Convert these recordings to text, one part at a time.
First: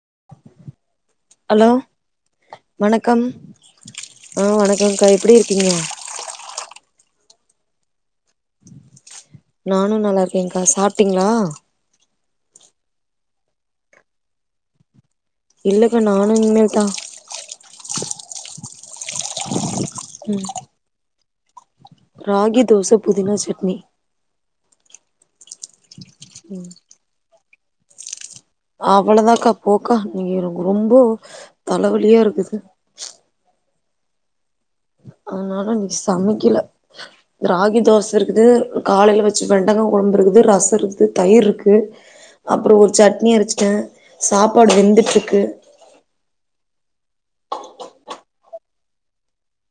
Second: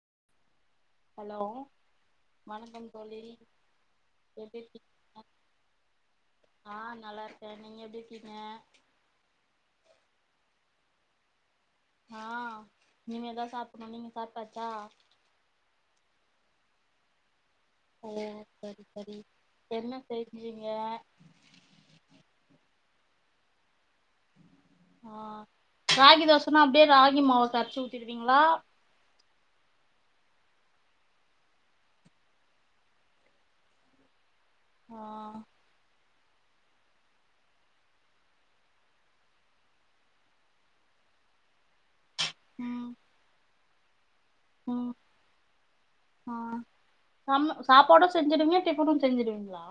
[inaudible] hello வணக்கம் ஆ [inaudible] வணக்கம்கா எப்டி இருக்கீங்க [inaudible] நானும் நல்லா இருக்கேங்க்கா சாப்பிட்டீங்களா ஆஹ் இனிமே தான் சாப்பிடணும் நீங்க சாப்டாச்சா இல்லக்கா நானும் இனிமேல் தான் ஹ சரி சரி என்ன ம் செஞ்சீங்க ராகி தோச புதினா சட்னி ஆஹ் ராகி தோசைனா அப்படியே ராகி மாவு சச்ச [unintelligible] ங்க [unintelligible] அக்கா போக்கா ரொம்போ தலைவலியா இருக்கு ஆ அதனாலே இன்னைக்கு சமைக்கல ராகி தோசை இருக்குது காலையில வச்சு வெண்டைக்காய் குழம்பு இருக்குது ரசம் இருக்குது தயிர் இருக்கு அப்புறம் ஒரு ம் சட்னி அரைச்சேன் ட்ட [unintelligible] சாப்பாடு ம் வெந்துட்டு இருக்கு சம் சாப்பாடும் செஞ்சடுவீங்க டிப்பன்னும் செஞ்சுடுவீங்களா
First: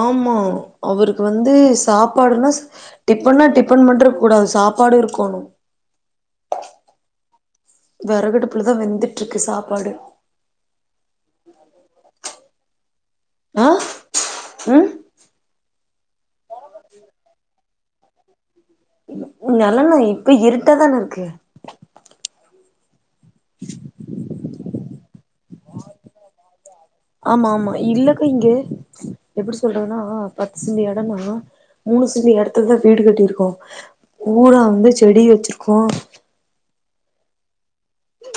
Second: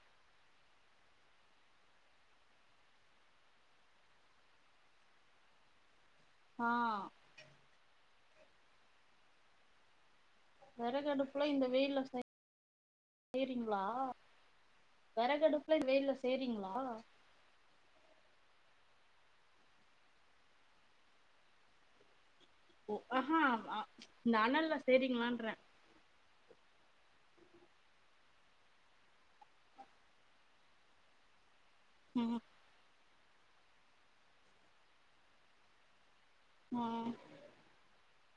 ஆமா அவருக்கு வந்து சாப்பாடுனா டிப்பனனா டிப்பன் மட்டும் இருக்கக்கூடாது சாப்பாடும் இருக்கணும் ஆஹ் விறகடுப்புலதான் வெந்துட்டு இருக்கு சாப்பாடு விறகு அடுப்புல இந்த வெயில்ல செய் ஆ செயிரிங்களா ம் விறகடுப் வெய்லா செயிரிங்களா நிழலா இப்ப இருட்டா தானே இருக்கு ஓ [unintelligible] ஆஹா இந்த அனல்லேசெயிரிங்களான் [unintelligible] ஆமா ஆமா இல்லக்கா இங்க எப்படி சொல்றதுன்னா பத்துசென்ட் இடன்னா மூணு சென்ட்டு ம் இடத்துலா தான் வீடு கட்டிருக்கு ஊரா வந்து செடி வச்சிருக்கோம் உம் [unintelligible]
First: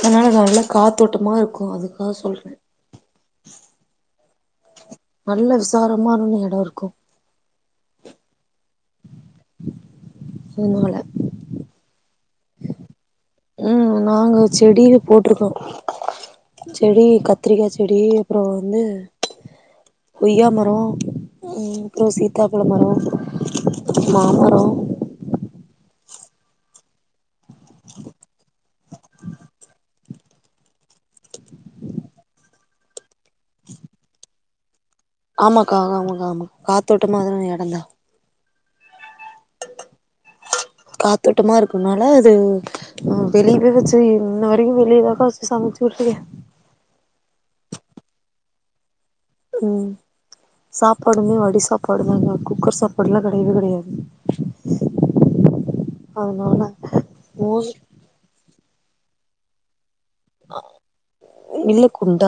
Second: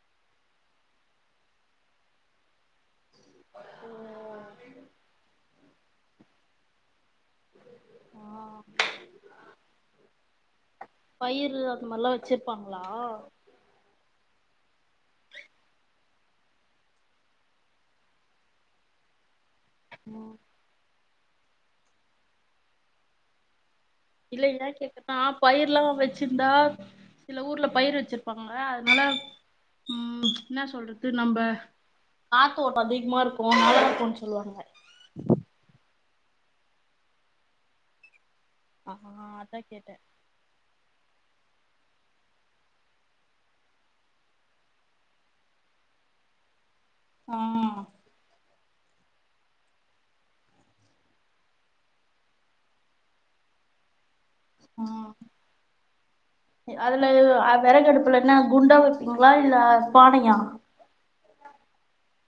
அதனால நல்ல காத்தோட்டமா இருக்கும் அதுக்காக சொல்றேன் நல்ல விசாரமான்னு இடம் இருக்கும் உம் [unintelligible] அதனால பயிர் அந்த மாதிரிலாம் வச் வச்சிருப்பாங்களா உம் நாங்க செடியிலம் போட்டிருக்கோம்கா செடி கத்திரிக்காய் செடி அப்புறம் வந்து ம் கொய்யா மரம் உம் அப்புறம் சிதாப்பழம் மரம் இல்ல இல்லை நான் பயிரல்லாம் வச்சிருந்தா சில ஊர்ல பயிர் வச்சிருப்பாங்க அதனால உம் என்ன சொல்றது நம்ம காத்து ஓட்டம் அதிகமா இருக்கும் நல்லா இருக்கும்ன்னு சொல்லுவாங்க ஆமாக்கா ஆமா ஆ ஆமா காத்தோட்டமானா இடம்ந்தான் ஆஹ் அதான் கேட்டேன் கத்தோட்டமா இருக்கும்னால அது வெளியே போய் வச்சு இன்ன வரைக்கும் வெளியேதாக்கா வச்சு சமைச்சு வைக்கிறேன் ஆஹ் [unintelligible] உம் சாப்பாடுமே வடி சாப்பாடு தாங்க குக்கர் சாப்பாடுலாம் கிடையவே கிடையாது உம் அதனால அதுல மோஸ் விறகடுப்புல என்ன குண்டான் வைப்பீங்களா இல்ல பானையா இல்லக்குண்டு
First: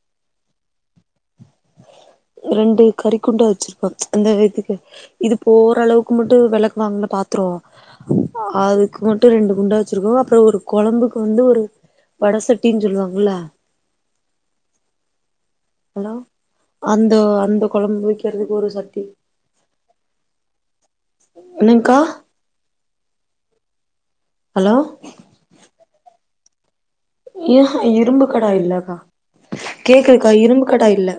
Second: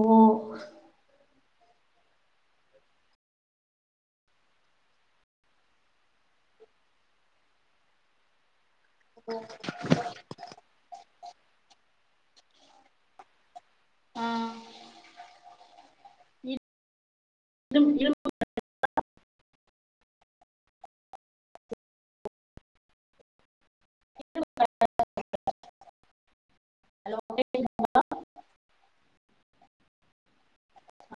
ஓ ரெண்டு கறிக்குண்டான் வச்சிருப்பம் அந்த இதுக்கு இது போற அளவுக்கு மட்டும் விளக்குவாங்கல்ல பாத்துரம் அது மட்டும் ரெண்டு குண்டா வச்சிருக்கோம் அப்புறம் ஒரு குழம்புக்கு வந்து ஒரு வடசட்டின்னு சொல்லுவாங்கள்ல ஆ ஹலோ இ அந்த அந்த குழம்பு இ வக்கிறதுக்கு ஒரு சட்டி என்னங்கா ஹலோ இரும்பு கடா இல்லக்கா கேக்குதுக்கா இரும்பு கடா இல்ல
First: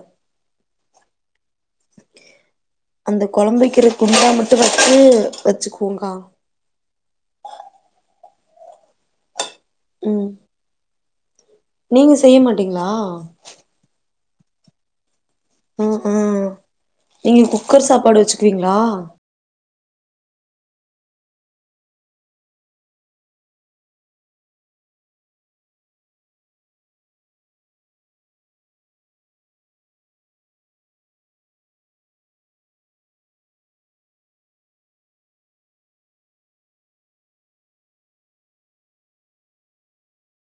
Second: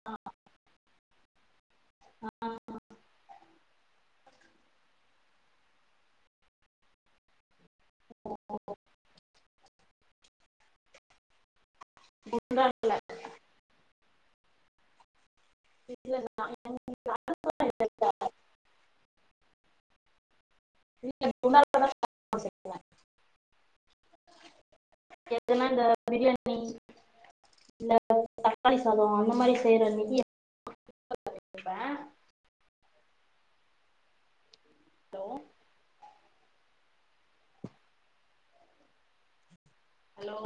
அந்த குழம்புவைக்கிற கும்மாய மட்டும் வச்சு பச்சுக்கோங்கா உம் நீங்க செய்ய மாட்டீங்களா உம் ம் நீங்க குக்கர் சாப்பாடு வச்சுக்குவீங்களா ஏன்னா இந்த பிரியாணி இல்ல தக்காளி சாதம் அந்த மாதிரி செய்யறன்னைக்கு ப்பேன் ஹலோ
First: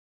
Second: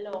ஹலோ